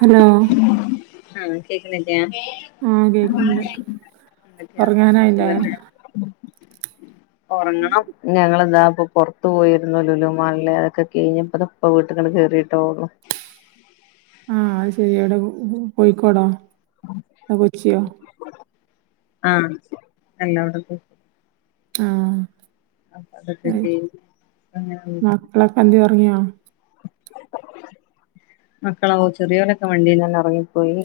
Hello ആഹ കേക്കുന്നില്ല്യാ ആ അ കേക്ക്ണ്ട് ആന ഉറങ്ങാനായില്ലേ സുഖ ഉറങ്ങണം ഞങ്ങളിതപ്പൊറ അ പോയിുന്നല്ലോ ലോലു മാളില അതൊക്കെ കഴിഞ്ഞപ്പ ഇപ്പ വീട്ടങ്ങ ക കേറിയിട്ടള്ളു ആഹ അത് ശരി എവിടെ പോയിക്കോടോ കൊച്ചിയോ ആഹ എല്ലടെക്ക ആഹ അ അതൊക്കെക്ക അ എല വന് വ പറങ്ങിയോ മക്കളാവ ചെറിയോരൊക്കെ വണ്ടീന്ന്ന്നല്ലെ ഇറങ്ങിപ്പോയി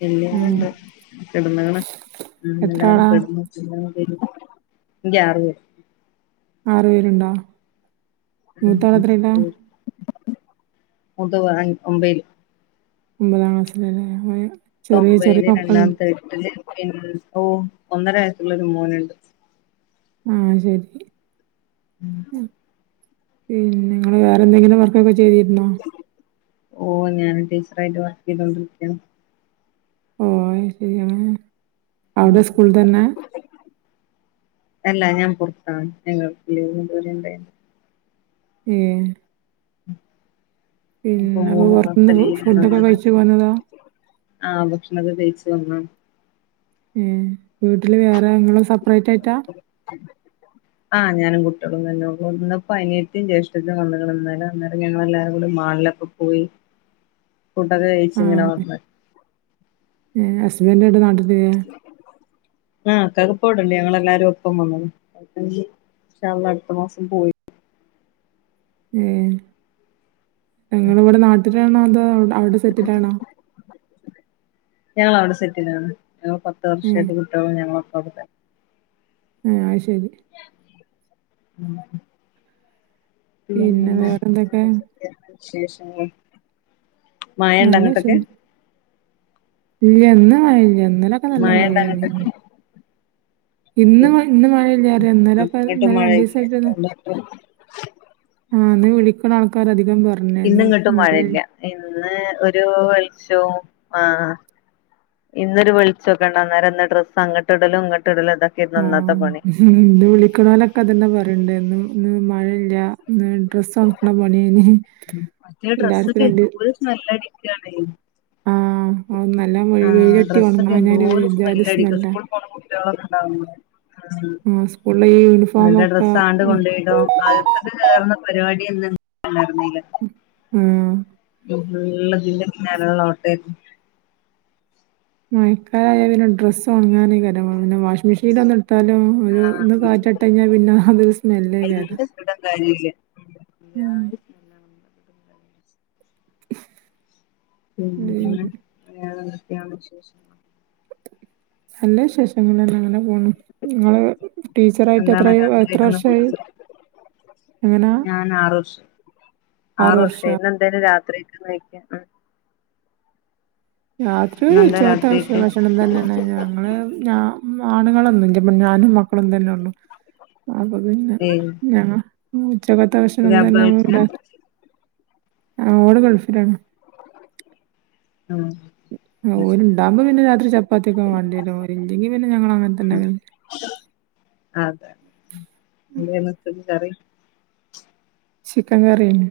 പിന്ന ഏ ഇണ്ട് കെടുന്ന എത്ര എല്ലാരും ആളാ കെടുന്നു എ ഗ്യാർ വ ആറ് പേരുണ്ടോ ഉ മൂത്താള് എത്രയിലാ ഉ മുതതാ ഒമ്പല് ഒമ്പതാം ക്ലാസ്സിലല്ലേ ചെറിയ ചെറിയ മക്കളണ്ട് ഓ ഒന്നര വയസ്സുള്ള ഒരു മോനുണ്ട് ആഹ ശരി പിന്നെ നിങ്ങ വേറെ എന്തെങ്കിലും വർക്കൊക്കെ ചെയ്തിരുന്നോ ഓ ഞൻ ടീച്ചറായിട്ട് വർക്ക് ചെയ്തോണ്ടിരിക്കാം ഓൻ എവിടെയാണ് അവിടെ സ്കൂൾ തന്നെ. അല്ല ഞാൻ പൊറത്താണ് [unintelligible] ഏഹ് ഇപ്പൊ പിന്നെ മൂന്ന് മാസത്തെ അപ്പൊപൊറത്തുന്ന് ഫുഡൊക്കെ കഴിച്ചു പോന്നതാ? ആഹ. ഉം വീട്ടില് വേറെയാ ഇങ്ങള് സെപ്പറേറ്റ് ആയിട്ടാ. ആഹ് ഞാനും കുട്ട്യാളും തന്നെള്ളു. ഇന്ന്പ്പം അനിയത്തിം ജേഷ്ഠത്തിം വന്ന്ക്ക്ണ്. ഇന്നല ഇന്നേരം ഞങ്ങളെല്ലാരുംകൂടി മാളില്. അ പോയി. ഫുടൊക്കെ കഴിച്ച് ഇങ്ങനെ വന്ന്. നിങ്ങ ഹസ്ബൻഡ് എവിടാ നിട്ടില് ആഹ് കാക്കുപ്പോവടണ്ട് ഞങ്ങളെല്ലാരും ഒപ്പം വന്നതാ. ഇൻസാ അള്ളാഹ് അടുത്ത മാസം പോയി. ഏഹ് നിങ്ങള് ഇവിടെ നാട്ടിലാണോ അതോ അവിടെ സെറ്റിലാണോ? ഞങ്ങളവിടെ സെറ്റിലാണ് ഞങ്ങൾ പത്ത് ഏഹ് വർഷായിട്ട് കുട്ട്യാളും ഞങ്ങളൊക്കെ അവിടെ. ആഹ് അത്ശരി. ഉംഹ് പിന്നെ വേറെ ന്തൊക്കെ? എന്താ വിശേഷങ്ങൾ മയയുണ്ടോ നല്ല അങ്ങോട്ടൊക്കെ. വിശേഷം. ഇല്ല ഇന്ന് മഴയില്ല്യ ഇന്നലെയൊക്കെ നല്ല മഴണ്ടോ മഴയേനി. അങ്ങട്ടൊക്കെ ഇന്ന് മഴ ഏഹ് ഇന്ന് ശരി മഴയില്ലാതെ ഇന്നലെയൊക്കെ ഇന്നലെ രണ്ടീസായിട്ടൊന്ന്. ഉംഹ്. ആഹ് ഇന്ന് വിളിക്കണ ആൾക്കാര് അധികം പറഞ്ഞ് ഇന്ന് ഇന്നിങ്ങട്ടും മഴ. മഴയില്ല ഇന്ന് ഒരു വെളിച്ചോം ആഹ്. ഇന്നൊരു വെളിച്ചൊക്കെയുണ്ട്. അന്നേരം ഇന്ന് ഡ്രസ്സ് അങ്ങട്ട്ടലും, ഇങ്ങട്ട്ടലും ഇതൊക്കെയാരുന്നു ഇന്ന് ഇന്നത്തെ പണി. ഉംഹ്, ഇന്ന്‌ വിളിക്കണോലൊക്കെ അതന്നെ പറയണ്ട് ഇന്ന് മഴയില്ല്യ. ഏഹ് ഡ്രസ് ഒണക്കണ പണിയേനി. എല്ലാർക്കും രണ്ട് നല്ല. [unintelligible] ആഹ് ഓ നല്ല മഴ ആഹ് വെയിലട്ടി ഡ്രസ്സൊക്കെ ഒണങ്ങാഞ്ഞാൽ എന്തോര് ഒര്ജാതി സ്മെല്ലടിക്കാ സ്മെല്ലാ. [unintelligible] ആഹ് സ്കൂളിലെ ഈ യൂണിഫോം നല്ല ഒക്കെ ഡ്രസ്സാണ്ട് ഉം കൊണ്ടോയ്ടും അത് ഇത് കേറുന്ന പരിപാടിയൊന്നും [unintelligible] ന്നില്ല. ഉംഹ്. ഫുള്ള് ഇതിന്റെ പിന്നാലെയുള്ള ഓട്ടായിരുന്ന് മയക്കാലായാൽ പിന്നെ ഡ്രസ്സൊണ്ങ്ങാനേക്കാരം പിന്നെ വാഷിംഗ് മെഷീനിലൊന്ന് ഇട്ടാലും. ഒരു ആഹ് ഒന്ന് കാറ്റട്ടഞ്ഞാൽ പിന്നെ അതൊരു സ്മെല്ലേക്കാരം. അതോണ്ടാ കാര്യല്ല്യ. ഉംഹ്. ഉം പിന്നെ വേറെന്തൊക്കെയാണ് വിശേഷം? നല്ല വിശേഷങ്ങളന്നെ ഇങ്ങനെ പോണ്. നിങ്ങള് ടീച്ചറായിട്ട് എന്താണ് എത്രായ് എത്ര രാത്രിയൊക്കെന്ന് വർഷായി ഫുഡ് എങ്ങനാ? ഞാൻ ആറ് വർഷായ് ആറ് ആറു വർഷായ്. വർഷാ ഇന്ന് എന്തേന്നു രാത്രിക്ക് കഴിക്കാൻ. രാത്രി ഒരു ഇന്നെന്താ ഉച്ചക്കത്തെ ഭ രാത്രിക്ക് ഭക്ഷണം തന്നെ. എ ഞങ്ങള് ഞാ ആണുങ്ങളൊന്നുംല്ല. ഞാനും മക്കളും തന്നെ ഉള്ളു. അപ്പൊ പിന്നെ ഏയ് ഞങ്ങ ഉച്ചക്കത്ത ഭക്ഷണം പുലാവ് തന്നെ വെച്ചാ വ്ട. ആഹ് ആഹ് ഓള് ഗൾഫിലാണ്. ആഹ്. ഓനുണ്ടാകുംമ്പം പിന്നെ രാത്രി ചപ്പാത്തിയൊക്കെ വേണ്ടിവരും. ഓരില്ലെങ്കിൽ പിന്നെ ഞങ്ങൾ അങ്ങനെതന്നെ. അതെ പിന്നെ ഇന്നെത്തേനിക്കറി. ചിക്കൻ കറിയുണ്ട്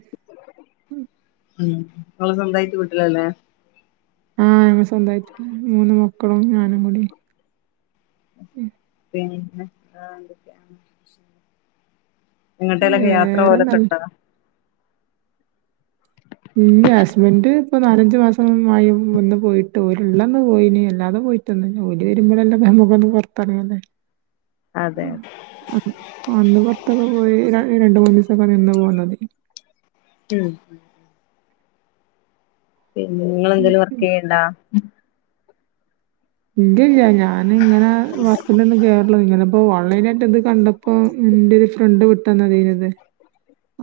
ഉം ഇങ്ങള് സന്തായിട്ട് വീട്ടിലന്നേ ആഹ് ഞങ്ങൾ സ്വന്തായിട്ട്ള്ള മൂന്ന് മക്കളും ഞാനും കൂടി പിന്നെ ആഹ് വേറെ എന്തൊക്കെയാണ് ഏങ്ങട്ടേലൊക്കെ യാത്ര വേറെന്നല്ല പോകലൊക്കെയൊണ്ടോ ഇല്ല്യ ഹസ്ബൻഡ് ഇപ്പൊ നാലഞ്ച് മാസം മുമ്പായി വന്ന് പോയിട്ട് ഓല്ള്ളന്ന് പോയിന് അല്ലാതെ പോയി ട്ട് ഓല് വരുമ്പളല്ലെപ്പൊ നമ്മക്കൊന്ന് പൊർത്തെങ്ങാന് അതെ അത് ആ അന്ന് പൊർത്തൊക്കെ പോയി ര രണ്ട് മൂന്നീസൊക്കെ നിന്നാ പോന്നത് ഉം പിന്നെ ഇങ്ങളെന്തേലും വർക്കെയ്യ്ണ്ടാ? ഇല്ല്യല്ല ഞൻ ഇങ്ങനെ വർക്ക്നൊന്നും കേറലില്ല ഇങ്ങനെപ്പോ ഓൺലൈനായിട്ട് ഇത് കണ്ട പ്പോ ഇന്റൊരു ഫ്രണ്ട് വിട്ടന്നതേയ്നിത്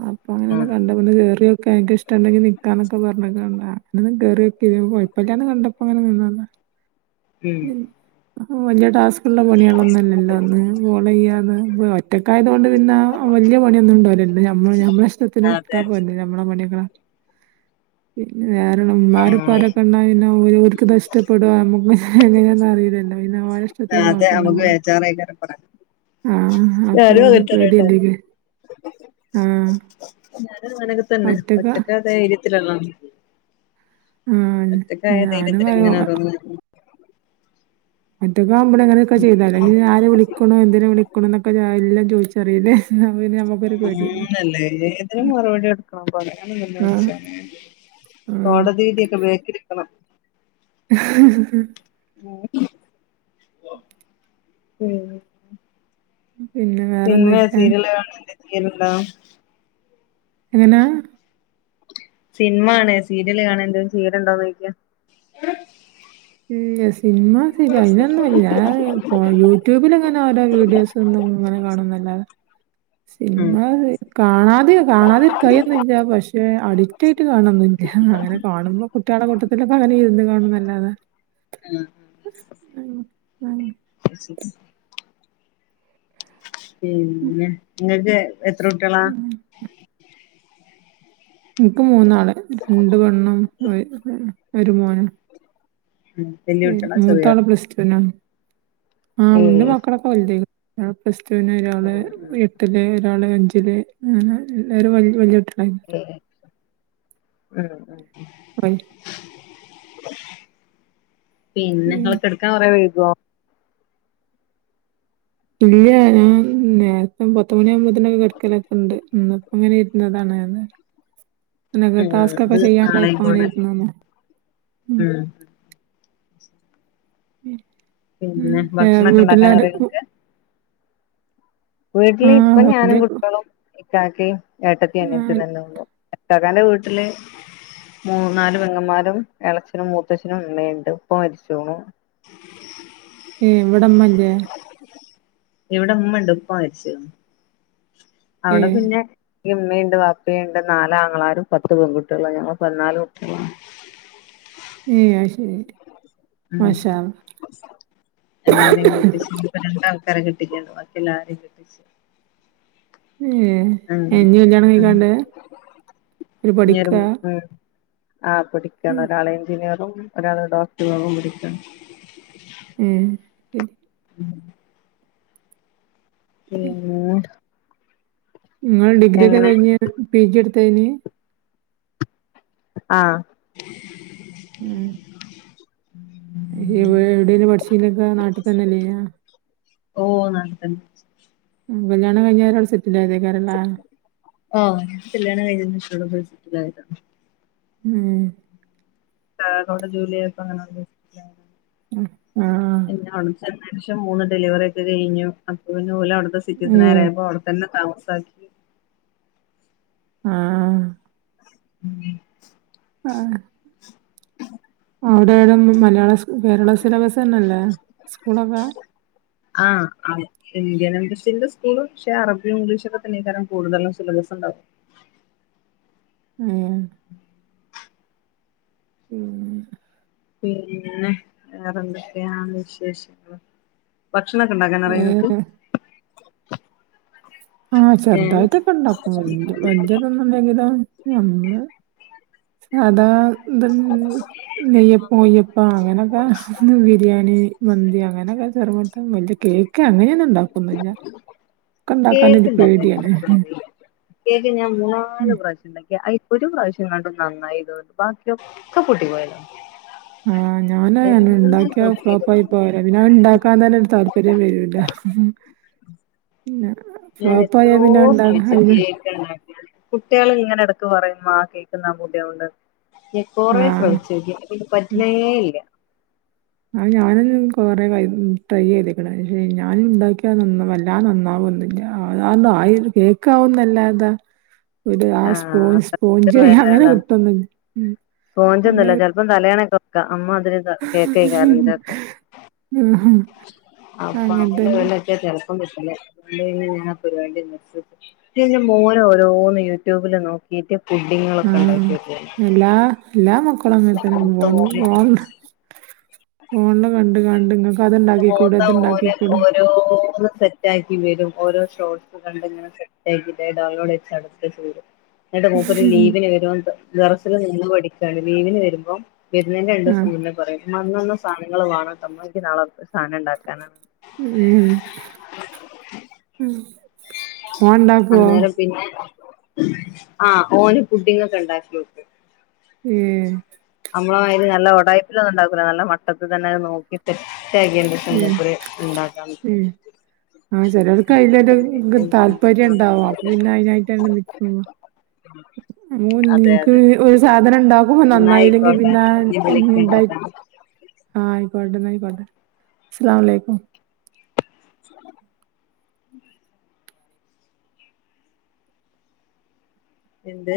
അപ്പൊ ഉം അങ്ങനൊന്ന് കണ്ടപ്പൊന്ന് കേറിയോക്കെ അൻക്കിഷ്ടണ്ടെങ്കി നിക്കാന്നൊക്കെ പർഞ്ഞ്ക്കാണ്ട് ആ അങ്ങനൊന്ന് കേറ്യോക്കി പിന്നെപ്പൊ കൊയപ്പല്ലാന്ന് കണ്ടപ്പോ അങ്ങനെ നിന്നതാ ഉം ആഹ് വല്ല്യ ടാസ് കള്ള പണിയാളൊന്നല്ലല്ലോ ഒന്ന് കോളെയ്യാ ഒന്ന് ഒറ്റക്കായതോണ്ട് പിന്നെ ആ വല്ല്യ പണിയൊന്നുണ്ടാവൂലല്ലൊ പിന്നെ നമ്മള് നമ്മളെഷ്ടത്തിനിട്ത്താ അതെ പോരേല്ലെ ഞമ്മളെ പണികളെ പിന്നെ വേറള്ള ആഹ് മ്മാര്പ്പാരൊക്കെണ്ടായാ പിന്നെ ഓര്ക്ക്ത്ഷ്ടപ്പെടോ നമ്മക്ക് എങ്ങനെയാന്നറീല്ലല്ലോ പിന്നോലെഷ്ടത്തിന് അതെ നോകണ്ടെ നമുക്ക് മ്മള് ബേജാറേക്കാരം പണി ആഹ് ഞാനും അപ്പൊരു പേടിയല്ലേ ആഹ് ഞാനു അങ്ങനൊക്കെതന്നെ ഒറ്റക്ക ഒറ്റക്കാ ധൈര്യത്തിലാള്ള് ആഹ് ഒറ്റക്കായ ഞാനും ധൈര്യത്തിലിങ്ങനെ പറയും ഓരോന്ന് ഒറ്റക്കാവുമ്പളങ്ങനൊക്കെ ചെയ്താല് അല്ലെങ്കി പിന്നെ ആര് വിളിക്ക്ണ് എന്തിന് വിളിക്ക്ണ്ന്നൊക്കെ എല്ലം ചോയ്ച്ചറീല്ലേ ന്നാ പിന്നെ നമ്മക്ക് ആന്നല്ലേ ഏതിനും മറുപടി കൊട്ക്കണം പറയാന്ന്ണ്ടെങ്കി ആഹ് പടച്ചോനെ ആഹ് കോടതീൻ്റൊക്കെ ബേക്കില്ക്കണം ഹ്ഹ്ഹ് [unintelligible] [inaudible] ഉം പിന്നെ സിനമ വേറെന്തൊക്കെയാ സീരിയല് അങ്ങനെന്തേ ചെയ്യല്ണ്ടോ എങ്ങനാ സിനിമാണേ സീരിയല് കാണേന്തെങ്കിലും ചെയ്യല്ണ്ടോന്നൊയ്ക്കാ ഇല്ല്യ സിനിമ സീരിയ അങ്ങനൊന്നുംല്ല ഞാ പ്പോ യൂട്യൂബില് ഇങ്ങനോരോ വീഡിയോസെന്നുംങ്ങനെ കാണുംന്നല്ലാതെ ഉം സിൻമാ വി കാണാതെയോ കാണാതിര്ക്കായി ഒന്നുല്ല പക്ഷെ അഡിക്റ്റായിട്ട് കാണൊന്നില്ല അങ്ങനെ കാണുമ്പോ കുട്ട്യാളെ കൂട്ടത്തിലൊക്കങ്ങനിര്ന്ന് കാണുംന്നല്ലാതെ ആ ഉം അഹ് യെസ് യെസ് പിന്നെ ഇങ്ങക്ക് എത്ര കുട്ട്യാളാ? ഉം. ഇൻക്ക് മൂന്നാള് രണ്ട് പെണ്ണം ഒ ഒര് മോനും ഉം ഉം മൂത്താള് പ്ലസ്ടൂനാണ് ആഹ് ഇന്റെ ഏഹ് മക്കളൊക്കെ വൽതായി ആഹ് പ്ലസ്ടൂന് ഒരാള് ആഹ് എ ട്ടില് ഒരാള് അഞ്ചില് അങ്ങനെ എല്ലാരും വല്ല്യ വല്ല്യ കുട്ടികളായിന് ഉം ഉ [unintelligible] പിന്നെങ്ങൾ കെടക്കാൻ കൊറേ വൈകോ? ഇല്ല ഞാൻ നേരത്തെ പത്തുമണിയാകുമ്പോത്തിനൊക്കെ കെടക്കലൊക്കെണ്ട് മ്. ഇങ്ങനെ ഇരുന്നതാണ്. ഉം ടാസ്ക് ഒക്കെ ഇത് ചെയ്യാണ്ടായ പ്പ നാളെയും അങ്ങനെ കൂടെ ഇരുന്നു ഉം മ് പിന്നെ ഏഹ് ഭക്ഷണൊക്കെ ഇണ്ടാക്കാൻ വീട്ടിലാര അറിയോ വ് ഇങ്ങക്ക് വീട്ടില് ആ ഇപ്പ ഞാനും വല്യ കുട്ടിയളും. ഇ കാക്കി ഏട്ടത്തി ആ അനിയത്തി തന്നെള്ളു ഇകാ കാന്റെ വീട്ടില്. മൂന്നാല് പെങ്ങന്മാരും ഇളച്ചനും മൂത്തച്ഛനും ഇമ്മേണ്ട് ഇപ്പ മരിച്ച് ണു ഏഹ്ഇവിടമ്മല്ലേ ഇവിടെ ഇമ്മണ്ട് ഉപ്പ മരിച്ച് ണ് ഏ അവിടെ പിന്നെ ഇമ്മിയുണ്ട് വാപ്പയുണ്ട് നാലാ ആങ്ങളാരും പത്ത് പെൺകുട്ടികള ഞങ്ങള് പതിനാല് കുട്ടിയളാണ്. ഏഹ് അയ് ശരി ടി [unintelligible] ഇപ്പൊ അല്ലാഹ് രണ്ടാ ആൾക്കാരെ കെട്ടി കാണ്ട് ബാക്കിയെല്ലാരിം കെട്ടിച്ചു. ഏഹ് ഇഞ്ഞ് അങ്ങനെ കല്യാണം ഉം കഴിക്കാണ്ട് ഓര് പഠിക്ക ആഹ് പടിക്കാണ് ഒരാള് എഞ്ചിനീറും ഒരാള് ഡോക്ട് റ്റും അവാൻപഠിക്കാണ്. ഉം ഉം [unintelligible] ഇങ്ങൾ ഡിഗ്രിയൊക്കെ എങ്ങനെ കഴിഞ്ഞ് പി ജി എടുത്ത് ഏനി. ആഹ് ഉം മ് ഇജ് ഇവടെഎവിടെ നു പഠിച്ചിനൊക്കെ നാട്ടിൽ തന്നെല്ലെ നോ ഓ നാട്ടി തന്നെ. കല്യാ ണം കഴിഞ്ഞ് അവരവിടെ സെറ്റിൽ ആയതേക്കാരംലേ ആഹ് കല്യാണം കഴിഞ്ഞേന് ശേഷം അവിടെ പോയി സെറ്റിൽ ആയതാ. മ് കാക്ക അവിടെ ജോലി ആയപ്പോ അങ്ങനാ ണ്ട് ആഹ് പിന്നെ അവിട ചെന്ന ശേഷം മൂന്ന് ഡെിവറി ഒക്കെ കഴിഞ്ഞു അപ്പ പിന്ന ഓല് അവിടുത്തെ സിറ്റിസൺ നേര ഏഹ് ആയപ്പം അവിടെ തന്നെ താമസാക്കി ആഹ് മ് ആഹ് അവിടെഏതാ മലയാള സ് കേരള സിലബസ് ന്നെല്ലേ സ്കൂളൊക്കെ ആഹ്ആ ഇന്ത്യൻ ഇംഗീഷിന്റെ സ്കൂള് പക്ഷേ അറബി ഇംഗ്ലീഷൊക്കെന്നെ കാരം കൂടുതലും സിലബസ് ഇണ്ടാവ. ഉം ഉം പിന്നെ വേറെന്തൊക്കെയാ വിശേഷങ്ങള് ഭക്ഷണ ക്കെ ഇണ്ടാക്കാൻ അറിയെ ങ്ങക്ക് ഏഹ് ആഹ് ഏഹ് ചെറുതായിട്ടൊക്കെ ഇണ്ടാക്കും വല്യ വല്യ തൊന്നുല്ലെങ്കിലും ഞമ്മള് സാധാ ത് നെയ്യപ്പ ഉയ്യപ്പ അങ്ങനൊക്കെ ന്ന് ബിരിയാണി മന്തി അങ്ങനെയൊക്കെ ചെറു മട്ടം വലിയ കേ ക്ക് അങ്ങനെ ന്നും ണ്ടാക്കൂല്ല ഞാൻ ക്കെ കേക്ക് ണ്ടാക്കാനൊരു ഇണ്ടാക്കാൻ പേടിയാണ്. എനിക്കറിയില്ല കേക്ക് ഞാൻ മൂന്നാല് പ്രാവശ്യം ഇണ്ടാക്കി അയ് ഒരു പ്രാവശ്യം എങ്ങാണ്ട് നന്നായി തോന്ന് ബാക്കി ഒ ക്കെ പൊട്ടി പോയതാ ആഹ് ഞാനും അ എന്നെ ഇണ്ടാക്കിയ ഫ്ലോപ്പ് നോക്കിയിട്ടും ആയി പോ ലാ പിന്നെ പിൻ ഇണ്ടാക്കാൻ തന്നെ ഒരു താല്പര്യം വരൂല്ല ഫ്ലോപ്പ് ആയാ പിന്നെ അഹ് ണ്ടാ കാന് കുട്ടിയേൾ ഇങ്ങനെ ഇടക്ക് പറയും ഇമ്മാ കേക്ക് ന്നാൻ പൂതിയാവ്ണ്ട് ഞാൻ കൊറെ ആഹ് ശ്രമിച്ചോക്കി ഇന്ന കൊണ്ട് പറ്റ്ണേ ഇല്ല ആഹ് ഞാനന്നെ കൊറെ ട്രൈ ചെയ്ത് ക്ണ് ക്ഷെ ഞാനും ഉണ്ടാക്കിയാ വല്ലാതെ നന്നാവൊന്നുല്ല ആ ആയി കേക്കാവുന്നല്ല ഇതാ ഒരു ആ ആഹ് സ്പൂഞ് സ്പൂഞ്ച അങ്ങനെ വിലള്ള കിട്ടുന്നു അങ്ങനെ അപ്പം തലയാണക്കെ നോക്കാം അമ്മ അതിന് കേൾക്ക [unintelligible] ആഹാ അപ്പൊഅവളെയും ഇവനെയൊക്കെ തിരക്കാൻ പറ്റില്ലേ മോനോരോന്ന് യൂട്യൂബില് നോക്കി യേട്ട പുഡിങ്ങൊക്കെ ആഹ് ഉണ്ടാക്കി എല്ലാ എല്ലാ മക്കളും അങ്ങനെ മൂത്ത മോന് ഫോണിൽ കണ്ട് കണ്ട് നിങ്ങക്ക് അത്ണ്ടാക്കിക്കൂട് പോത്ത ഓര് അത്ണ്ടാക്കിക്കൂട് ഓരോന്ന് സെറ്റ്ക്കി വരും ഓരോ ഷോട്സ് കണ്ട ഡൌൺലോഡ് ചെയ്തിടും എന്നിട്ട് മൂപ്പര് ലീവിന് വരുമ്പ ദറസിൽ നിന്ന് പഠിക്കയാണ് ലീവിന് വരുമ്പോം വരുന്നെന്റെ രണ്ട ആഹ് ദിവസംമുന്നെ പറയും മന്ന സാധനങ്ങൾ വേണോ തമ്മക്ക് നാളെ സാധനം ഉണ്ടാക്കാനാണ് ഉം ഉ അന്നേരം പിന്നെ ആ ഓന് പുഡിങ്ങ ഒക്കെ ഉണ്ടാക്കിയ മ്മ്ഹ് നമ്മളല് നല്ല ഒടാപ്പിലൊന്ന ഉണ്ടാക്കൂല്ല നല്ല മട്ടത്ത തന്നെ അത് നോക്കി സെറ്റാക്കിയണ്ട് ഏഹ് [unintelligible] ഉണ്ടാക്കാൻ ആഹ ചിലർക്ക് അതിലൊരു താല്പര്യം ഉണ്ടാവും അപ്പൊ പിന്നെ അതിനായിട്ടാണ് നിക്കും ഉം ഓ നിക്ക് ഒരു സാധനം ഉണ്ടാക്കുമ്പോ നന്നായില്ലെങ്കിൽ എന്നായിക്കോട്ടെ ഇനി വിളിക്കണ്ട് പിന്നെണ്ടാക്കി ട്ടാ ആഹ ആയിക്കോട്ടെന്ന് ആയിക്കോട്ടെ അസ്സലാമു അലൈകും [inaudible] എന്ത്